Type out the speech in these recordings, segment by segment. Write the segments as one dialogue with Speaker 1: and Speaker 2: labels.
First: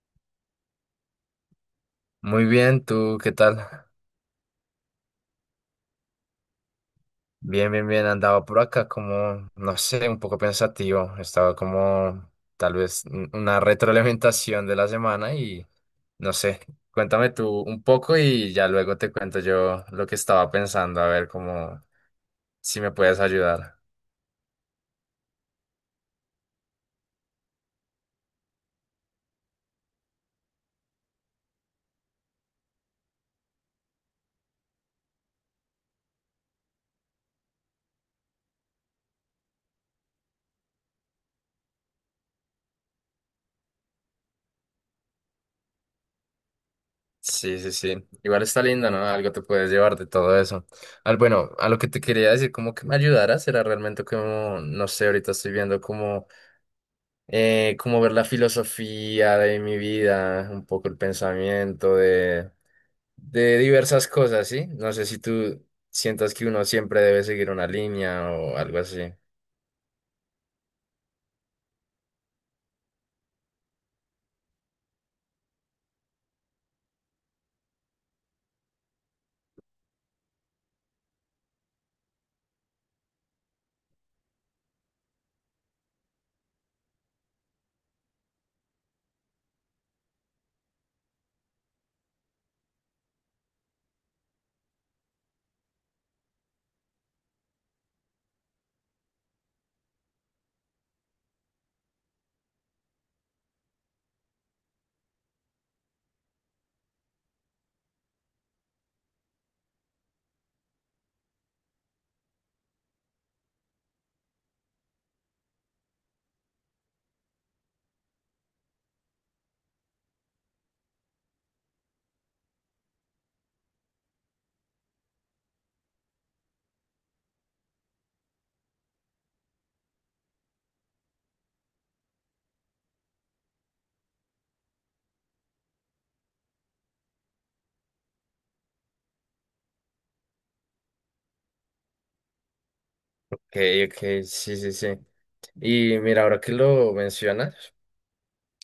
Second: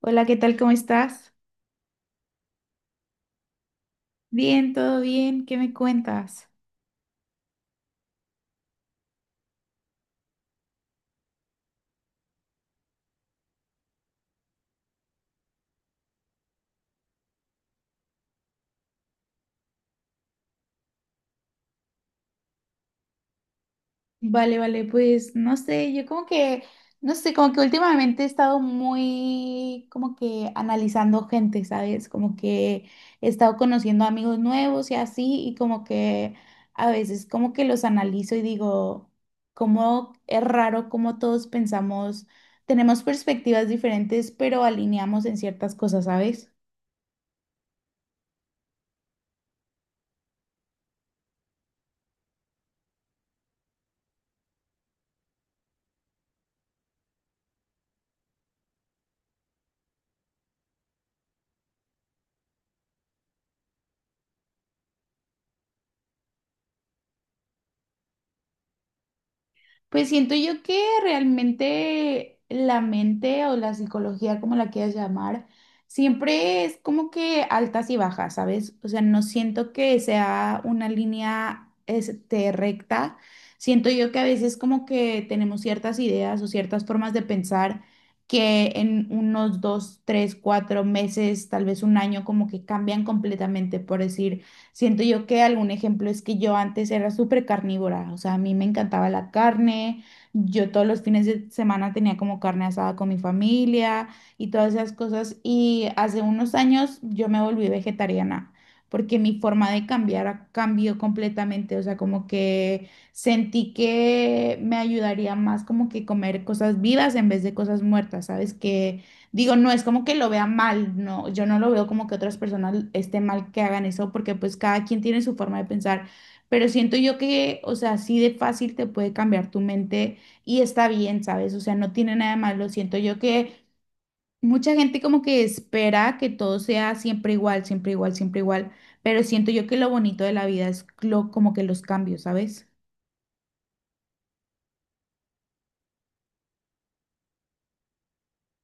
Speaker 1: Hola, ¿qué tal? ¿Cómo estás?
Speaker 2: Muy bien, ¿tú qué tal?
Speaker 1: Bien, todo bien. ¿Qué me cuentas?
Speaker 2: Bien, bien, bien. Andaba por acá como, no sé, un poco pensativo. Estaba como tal vez una retroalimentación de la semana y no sé. Cuéntame tú un poco y ya luego te cuento yo lo que estaba pensando, a ver cómo si me puedes ayudar.
Speaker 1: Vale, vale, pues no sé, yo como que, no sé, como que últimamente he estado muy como que analizando gente, ¿sabes? Como que he estado conociendo amigos nuevos y así, y como que a veces como que los analizo y digo, cómo es raro cómo todos pensamos, tenemos perspectivas diferentes, pero alineamos en ciertas cosas, ¿sabes?
Speaker 2: Sí, sí, sí. Igual está lindo, ¿no? Algo te puedes llevar de todo eso. Al, bueno, a lo que te quería decir, como que me ayudaras, era realmente como, no sé, ahorita estoy viendo como como ver la filosofía de mi vida, un poco el pensamiento de diversas cosas, ¿sí? No sé si tú sientas que uno siempre debe seguir una línea o algo así. Ok,
Speaker 1: Pues siento yo que realmente la mente o la psicología, como la quieras llamar, siempre es como que altas y bajas, ¿sabes? O sea, no siento que sea una línea este, recta. Siento yo que a veces como que tenemos ciertas ideas o ciertas formas de pensar que en unos 2, 3, 4 meses, tal vez un año, como que cambian completamente, por decir. Siento yo que algún ejemplo es que yo antes era súper carnívora, o sea, a mí me encantaba la carne, yo todos los fines de semana tenía como carne asada con mi familia y todas esas cosas y hace unos años yo me volví vegetariana porque mi forma de cambió completamente, o sea, como que sentí que me ayudaría más como que comer cosas vivas en vez de cosas muertas, ¿sabes? Que Digo, no es como que lo vea mal, no, yo no lo veo como que otras personas esté mal que hagan eso, porque pues cada quien tiene su forma de pensar, pero siento yo que, o sea, así de fácil te puede cambiar tu mente y está bien, ¿sabes? O sea, no tiene nada de malo, siento yo que mucha gente como que espera que todo sea siempre igual, siempre igual, siempre igual, pero siento yo que lo bonito de la vida es lo, como que los cambios, ¿sabes?
Speaker 2: ok, sí, sí, sí. Y mira, ahora que lo mencionas,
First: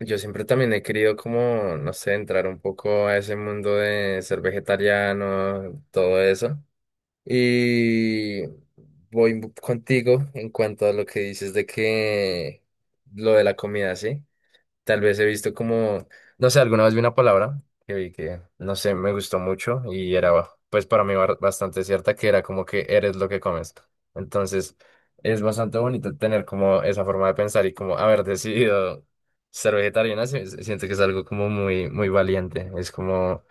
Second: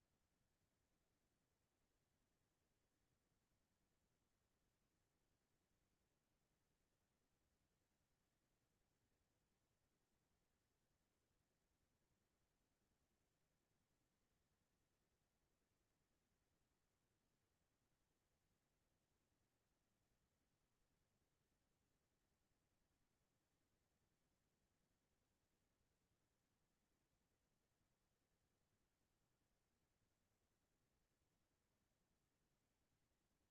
Speaker 2: yo siempre también he querido como, no sé, entrar un poco a ese mundo de ser vegetariano, todo eso. Y voy contigo en cuanto a lo que dices de que lo de la comida, ¿sí? Tal vez he visto como, no sé, alguna vez vi una palabra que vi que, no sé, me gustó mucho y era, pues para mí bastante cierta, que era como que eres lo que comes. Entonces, es bastante bonito tener como esa forma de pensar y como haber decidido ser vegetariana, siento que es algo como muy, muy valiente. Es como,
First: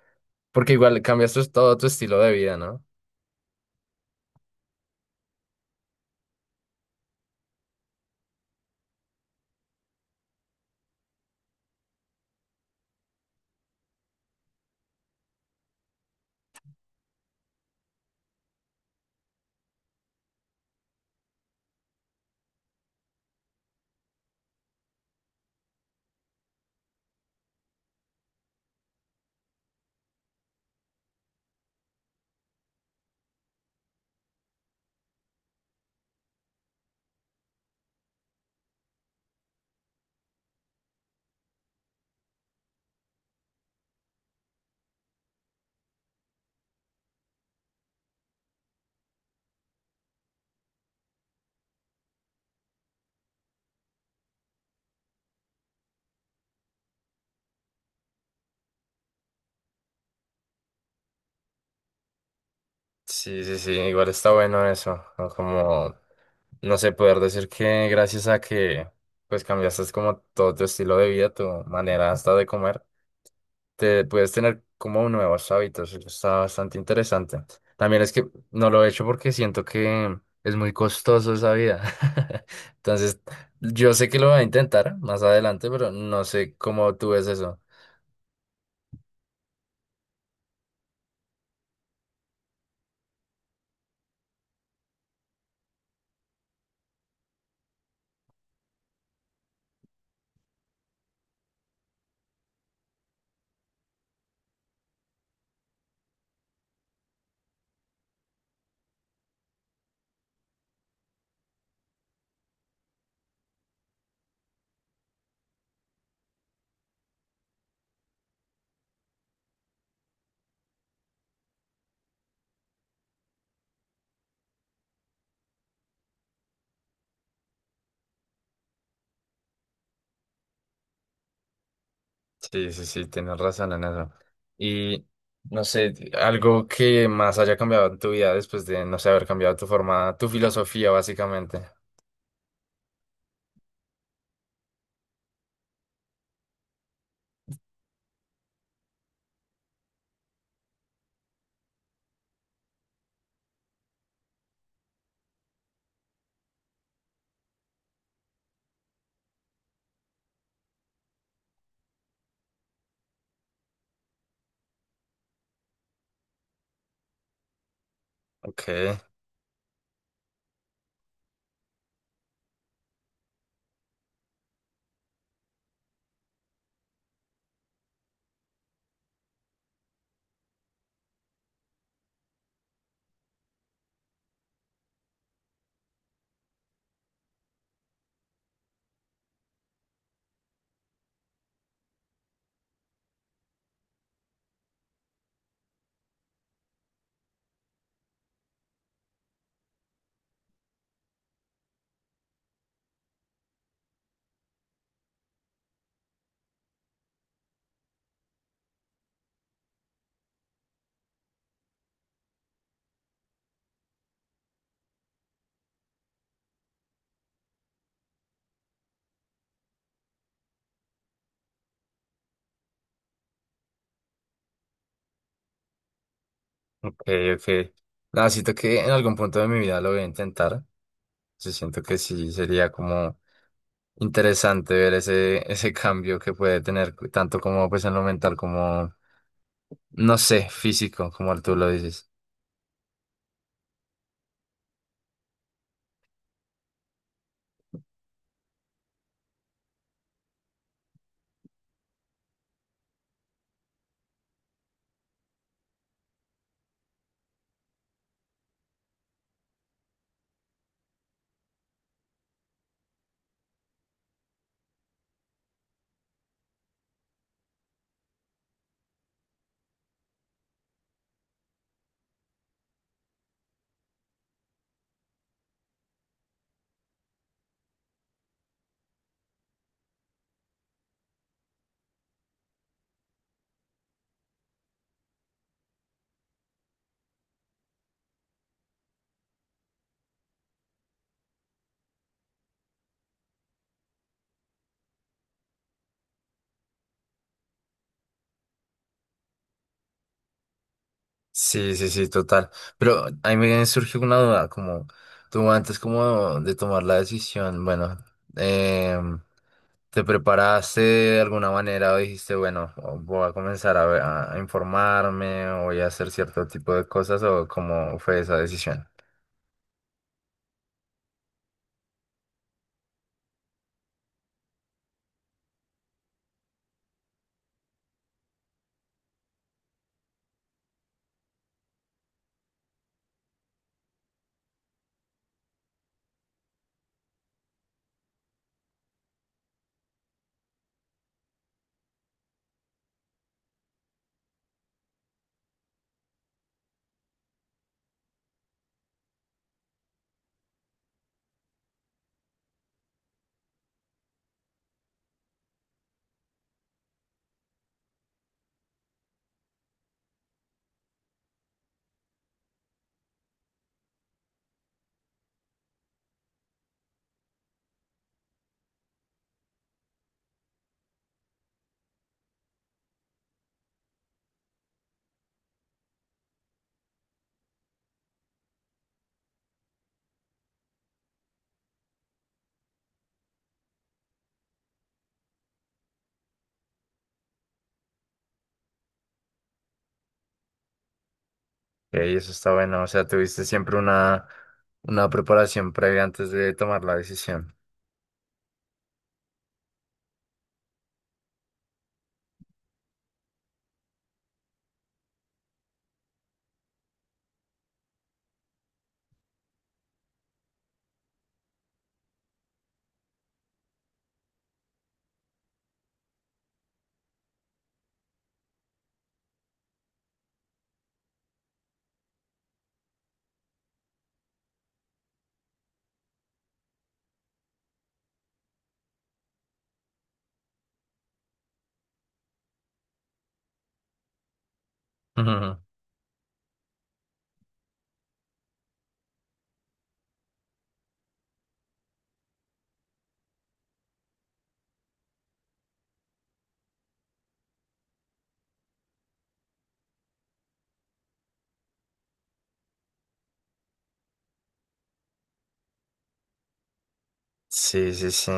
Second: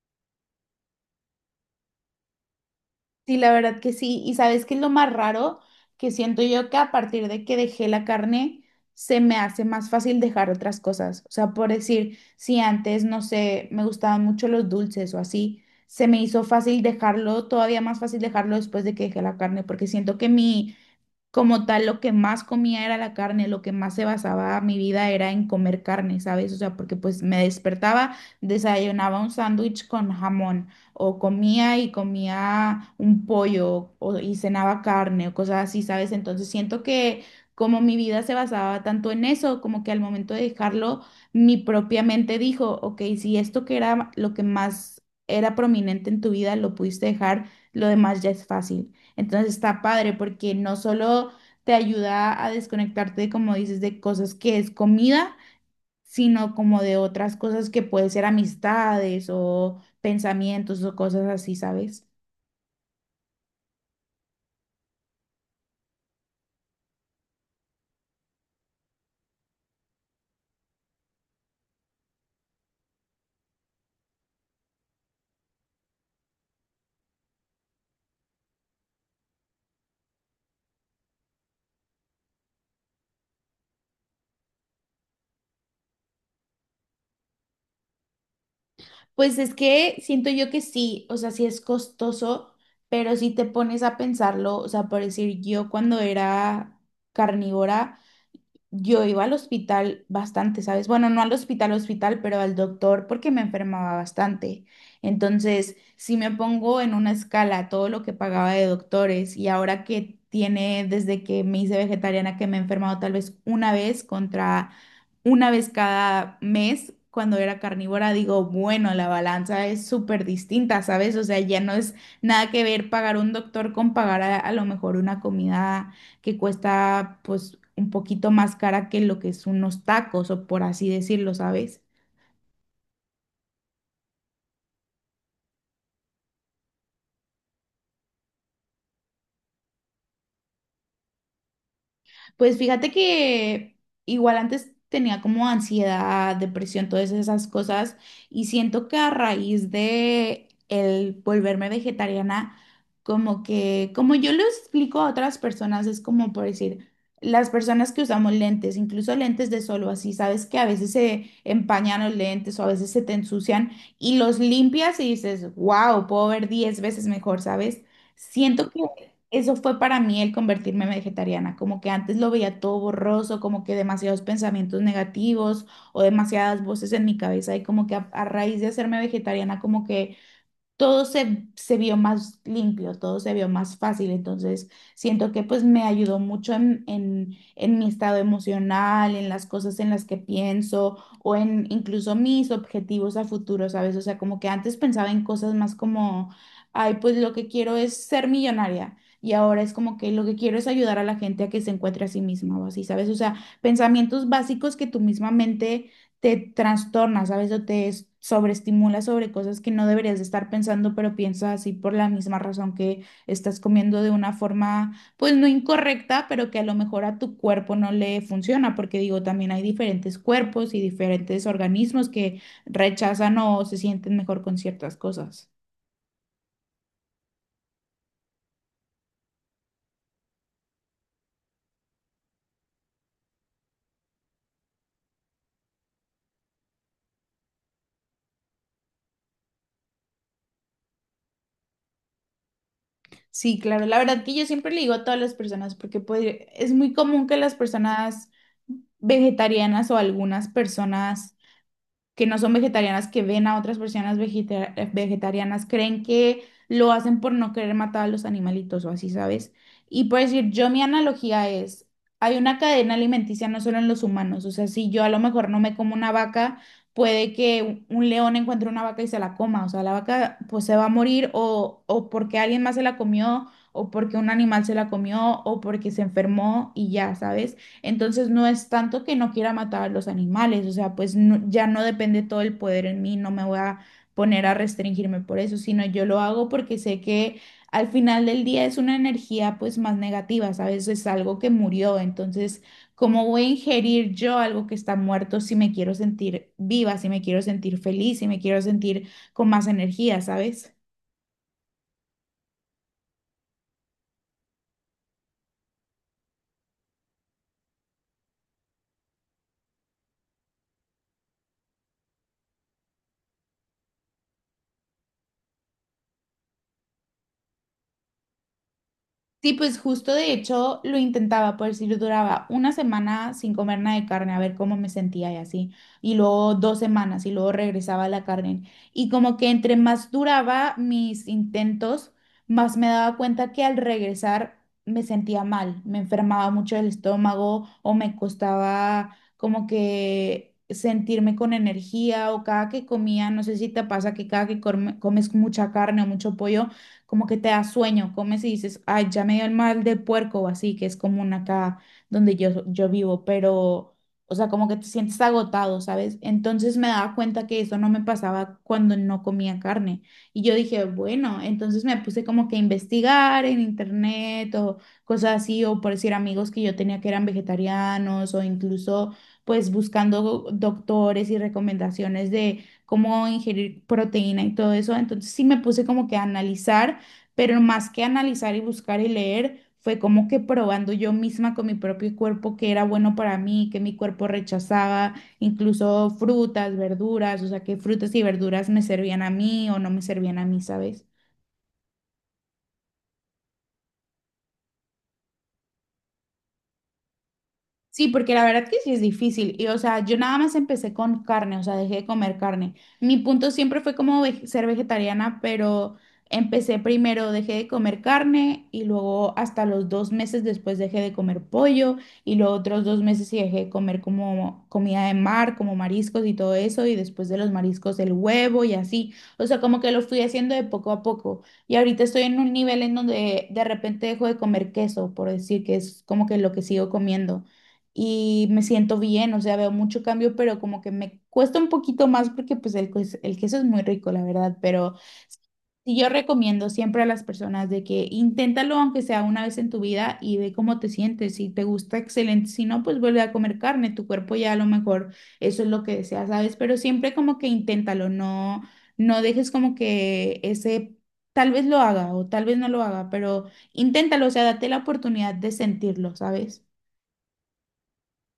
Speaker 2: porque igual cambias todo tu estilo de vida, ¿no?
Speaker 1: Sí, la verdad que sí. Y sabes qué es lo más raro que siento yo que a partir de que dejé la carne, se me hace más fácil dejar otras cosas. O sea, por decir, si antes, no sé, me gustaban mucho los dulces o así, se me hizo fácil dejarlo, todavía más fácil dejarlo después de que dejé la carne, porque siento que mi como tal, lo que más comía era la carne, lo que más se basaba mi vida era en comer carne, ¿sabes? O sea, porque pues me despertaba, desayunaba un sándwich con jamón, o comía y comía un pollo, o, y cenaba carne, o cosas así, ¿sabes? Entonces siento que como mi vida se basaba tanto en eso, como que al momento de dejarlo, mi propia mente dijo, ok, si esto que era lo que más era prominente en tu vida lo pudiste dejar, lo demás ya es fácil. Entonces está padre porque no solo te ayuda a desconectarte, como dices, de cosas que es comida, sino como de otras cosas que puede ser amistades o pensamientos o cosas así, ¿sabes?
Speaker 2: Sí, sí, sí, igual está bueno eso, ¿no? Como, no sé, poder decir que gracias a que, pues, cambiaste como todo tu estilo de vida, tu manera hasta de comer, te puedes tener como nuevos hábitos, eso está bastante interesante. También es que no lo he hecho porque siento que es muy costoso esa vida. Entonces, yo sé que lo voy a intentar más adelante, pero no sé cómo tú ves eso.
Speaker 1: Pues es que siento yo que sí, o sea, sí es costoso, pero si te pones a pensarlo, o sea, por decir yo cuando era carnívora, yo iba al hospital bastante, ¿sabes? Bueno, no al hospital, hospital, pero al doctor porque me enfermaba bastante. Entonces, si me pongo en una escala todo lo que pagaba de doctores y ahora que tiene desde que me hice vegetariana que me he enfermado tal vez una vez contra una vez cada mes cuando era carnívora, digo, bueno, la balanza es súper distinta, ¿sabes? O sea, ya no es nada que ver pagar un doctor con pagar a lo mejor una comida que cuesta pues un poquito más cara que lo que son unos tacos o por así decirlo, ¿sabes?
Speaker 2: Sí, sí, sí, tienes razón en eso. Y no sé, algo que más haya cambiado en tu vida después de, no sé, haber cambiado tu forma, tu filosofía, básicamente.
Speaker 1: Pues fíjate que igual antes tenía como ansiedad, depresión, todas esas cosas, y siento que a raíz de el volverme vegetariana, como que, como yo lo explico a otras personas, es como por decir, las personas que usamos lentes, incluso lentes de sol o así, sabes que a veces se empañan los lentes o a veces se te ensucian y los limpias y dices, wow, puedo ver 10 veces mejor, ¿sabes? Siento
Speaker 2: Ok,
Speaker 1: que eso fue para mí el convertirme en vegetariana, como que antes lo veía todo borroso, como que demasiados pensamientos negativos o demasiadas voces en mi cabeza y como que a raíz de hacerme vegetariana, como que todo se vio más limpio, todo se vio más fácil. Entonces, siento que pues me ayudó mucho en mi estado emocional, en las cosas en las que pienso o en incluso mis objetivos a futuro, ¿sabes? O sea, como que antes pensaba en cosas más como, ay, pues lo que quiero es ser millonaria. Y ahora es como que lo que quiero es ayudar a la gente a que se encuentre a sí misma o así, ¿sabes? O sea, pensamientos básicos que tu misma mente te trastornas, ¿sabes? Sobreestimulas sobre cosas que no deberías de estar pensando, pero piensas así por la misma razón que estás comiendo de una forma, pues no incorrecta, pero que a lo mejor a tu cuerpo no le funciona, porque digo, también hay diferentes cuerpos y diferentes organismos que rechazan o se sienten mejor con ciertas cosas.
Speaker 2: ok, ok. Nada, siento que en algún punto de mi vida lo voy a intentar. Sí, siento que sí sería como interesante ver ese, ese cambio que puede tener, tanto como pues en lo mental, como, no sé, físico, como tú lo dices.
Speaker 1: Sí, claro, la verdad que yo siempre le digo a todas las personas, porque pues, es muy común que las personas vegetarianas o algunas personas que no son vegetarianas, que ven a otras personas vegetarianas, creen que lo hacen por no querer matar a los animalitos o así, ¿sabes? Y por decir, yo mi analogía es, hay una cadena alimenticia no solo en los humanos, o sea, si yo a lo mejor no me como una vaca, puede que un león encuentre una vaca y se la coma, o sea, la vaca pues se va a morir o porque alguien más se la comió, o porque un animal se la comió, o porque se enfermó y ya, ¿sabes? Entonces no es tanto que no quiera matar a los animales, o sea, ya no depende todo el poder en mí, no me voy a poner a restringirme por eso, sino yo lo hago porque sé que al final del día es una energía pues más negativa, ¿sabes? Es algo que murió, entonces, ¿cómo voy a ingerir yo algo que está muerto si me quiero sentir viva, si me quiero sentir feliz, si me quiero sentir con más energía, ¿sabes?
Speaker 2: Sí, sí, sí, total. Pero a mí me surge una duda, como tú antes como de tomar la decisión, bueno, em, ¿te preparaste de alguna manera o dijiste, bueno, voy a comenzar a, a informarme o voy a hacer cierto tipo de cosas o cómo fue esa decisión?
Speaker 1: Sí, pues justo de hecho lo intentaba, por decir, duraba una semana sin comer nada de carne, a ver cómo me sentía y así, y luego 2 semanas y luego regresaba a la carne. Y como que entre más duraba mis intentos, más me daba cuenta que al regresar me sentía mal, me enfermaba mucho el estómago o me costaba como que sentirme con energía o cada que comía, no sé si te pasa que cada que comes mucha carne o mucho pollo como que te da sueño, comes y dices, ay, ya me dio el mal del puerco o así, que es común acá donde yo vivo, pero, o sea, como que te sientes agotado, ¿sabes? Entonces me daba cuenta que eso no me pasaba cuando no comía carne. Y yo dije, bueno, entonces me puse como que a investigar en internet o cosas así, o por decir amigos que yo tenía que eran vegetarianos o incluso pues buscando doctores y recomendaciones de cómo ingerir proteína y todo eso. Entonces sí me puse como que a analizar, pero más que analizar y buscar y leer, fue como que probando yo misma con mi propio cuerpo que era bueno para mí, que mi cuerpo rechazaba, incluso frutas, verduras, o sea, que frutas y verduras me servían a mí o no me servían a mí, ¿sabes?
Speaker 2: Y eso está bueno, o sea, tuviste siempre una preparación previa antes de tomar la decisión.
Speaker 1: Sí, porque la verdad que sí es difícil. Y o sea, yo nada más empecé con carne, o sea, dejé de comer carne. Mi punto siempre fue como ser vegetariana, pero empecé primero, dejé de comer carne y luego hasta los 2 meses después dejé de comer pollo y los otros 2 meses sí dejé de comer como comida de mar, como mariscos y todo eso y después de los mariscos el huevo y así. O sea, como que lo fui haciendo de poco a poco. Y ahorita estoy en un nivel en donde de repente dejo de comer queso, por decir que es como que lo que sigo comiendo y me siento bien, o sea, veo mucho cambio, pero como que me cuesta un poquito más porque pues el queso es muy rico, la verdad, pero sí yo recomiendo siempre a las personas de que inténtalo aunque sea una vez en tu vida y ve cómo te sientes, si te gusta, excelente, si no, pues vuelve a comer carne, tu cuerpo ya a lo mejor eso es lo que desea, ¿sabes? Pero siempre como que inténtalo, no, no dejes como que ese... Tal vez lo haga o tal vez no lo haga, pero inténtalo, o sea, date la oportunidad de sentirlo, ¿sabes?
Speaker 2: Sí, sí, sí.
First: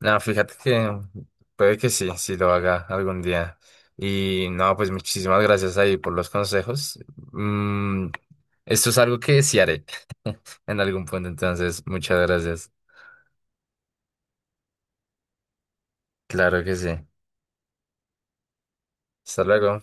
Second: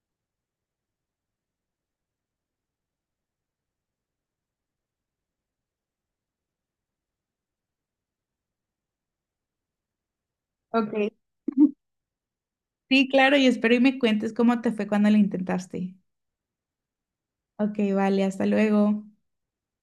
Speaker 2: No, fíjate que puede que sí, sí lo haga algún día. Y no, pues muchísimas gracias ahí por los consejos. Mm, esto es algo que sí haré en algún
Speaker 1: Ok.
Speaker 2: punto, entonces muchas gracias.
Speaker 1: Sí, claro, y espero y me cuentes cómo te fue cuando lo intentaste.
Speaker 2: Claro que sí.
Speaker 1: Ok, vale, hasta luego.
Speaker 2: Hasta luego.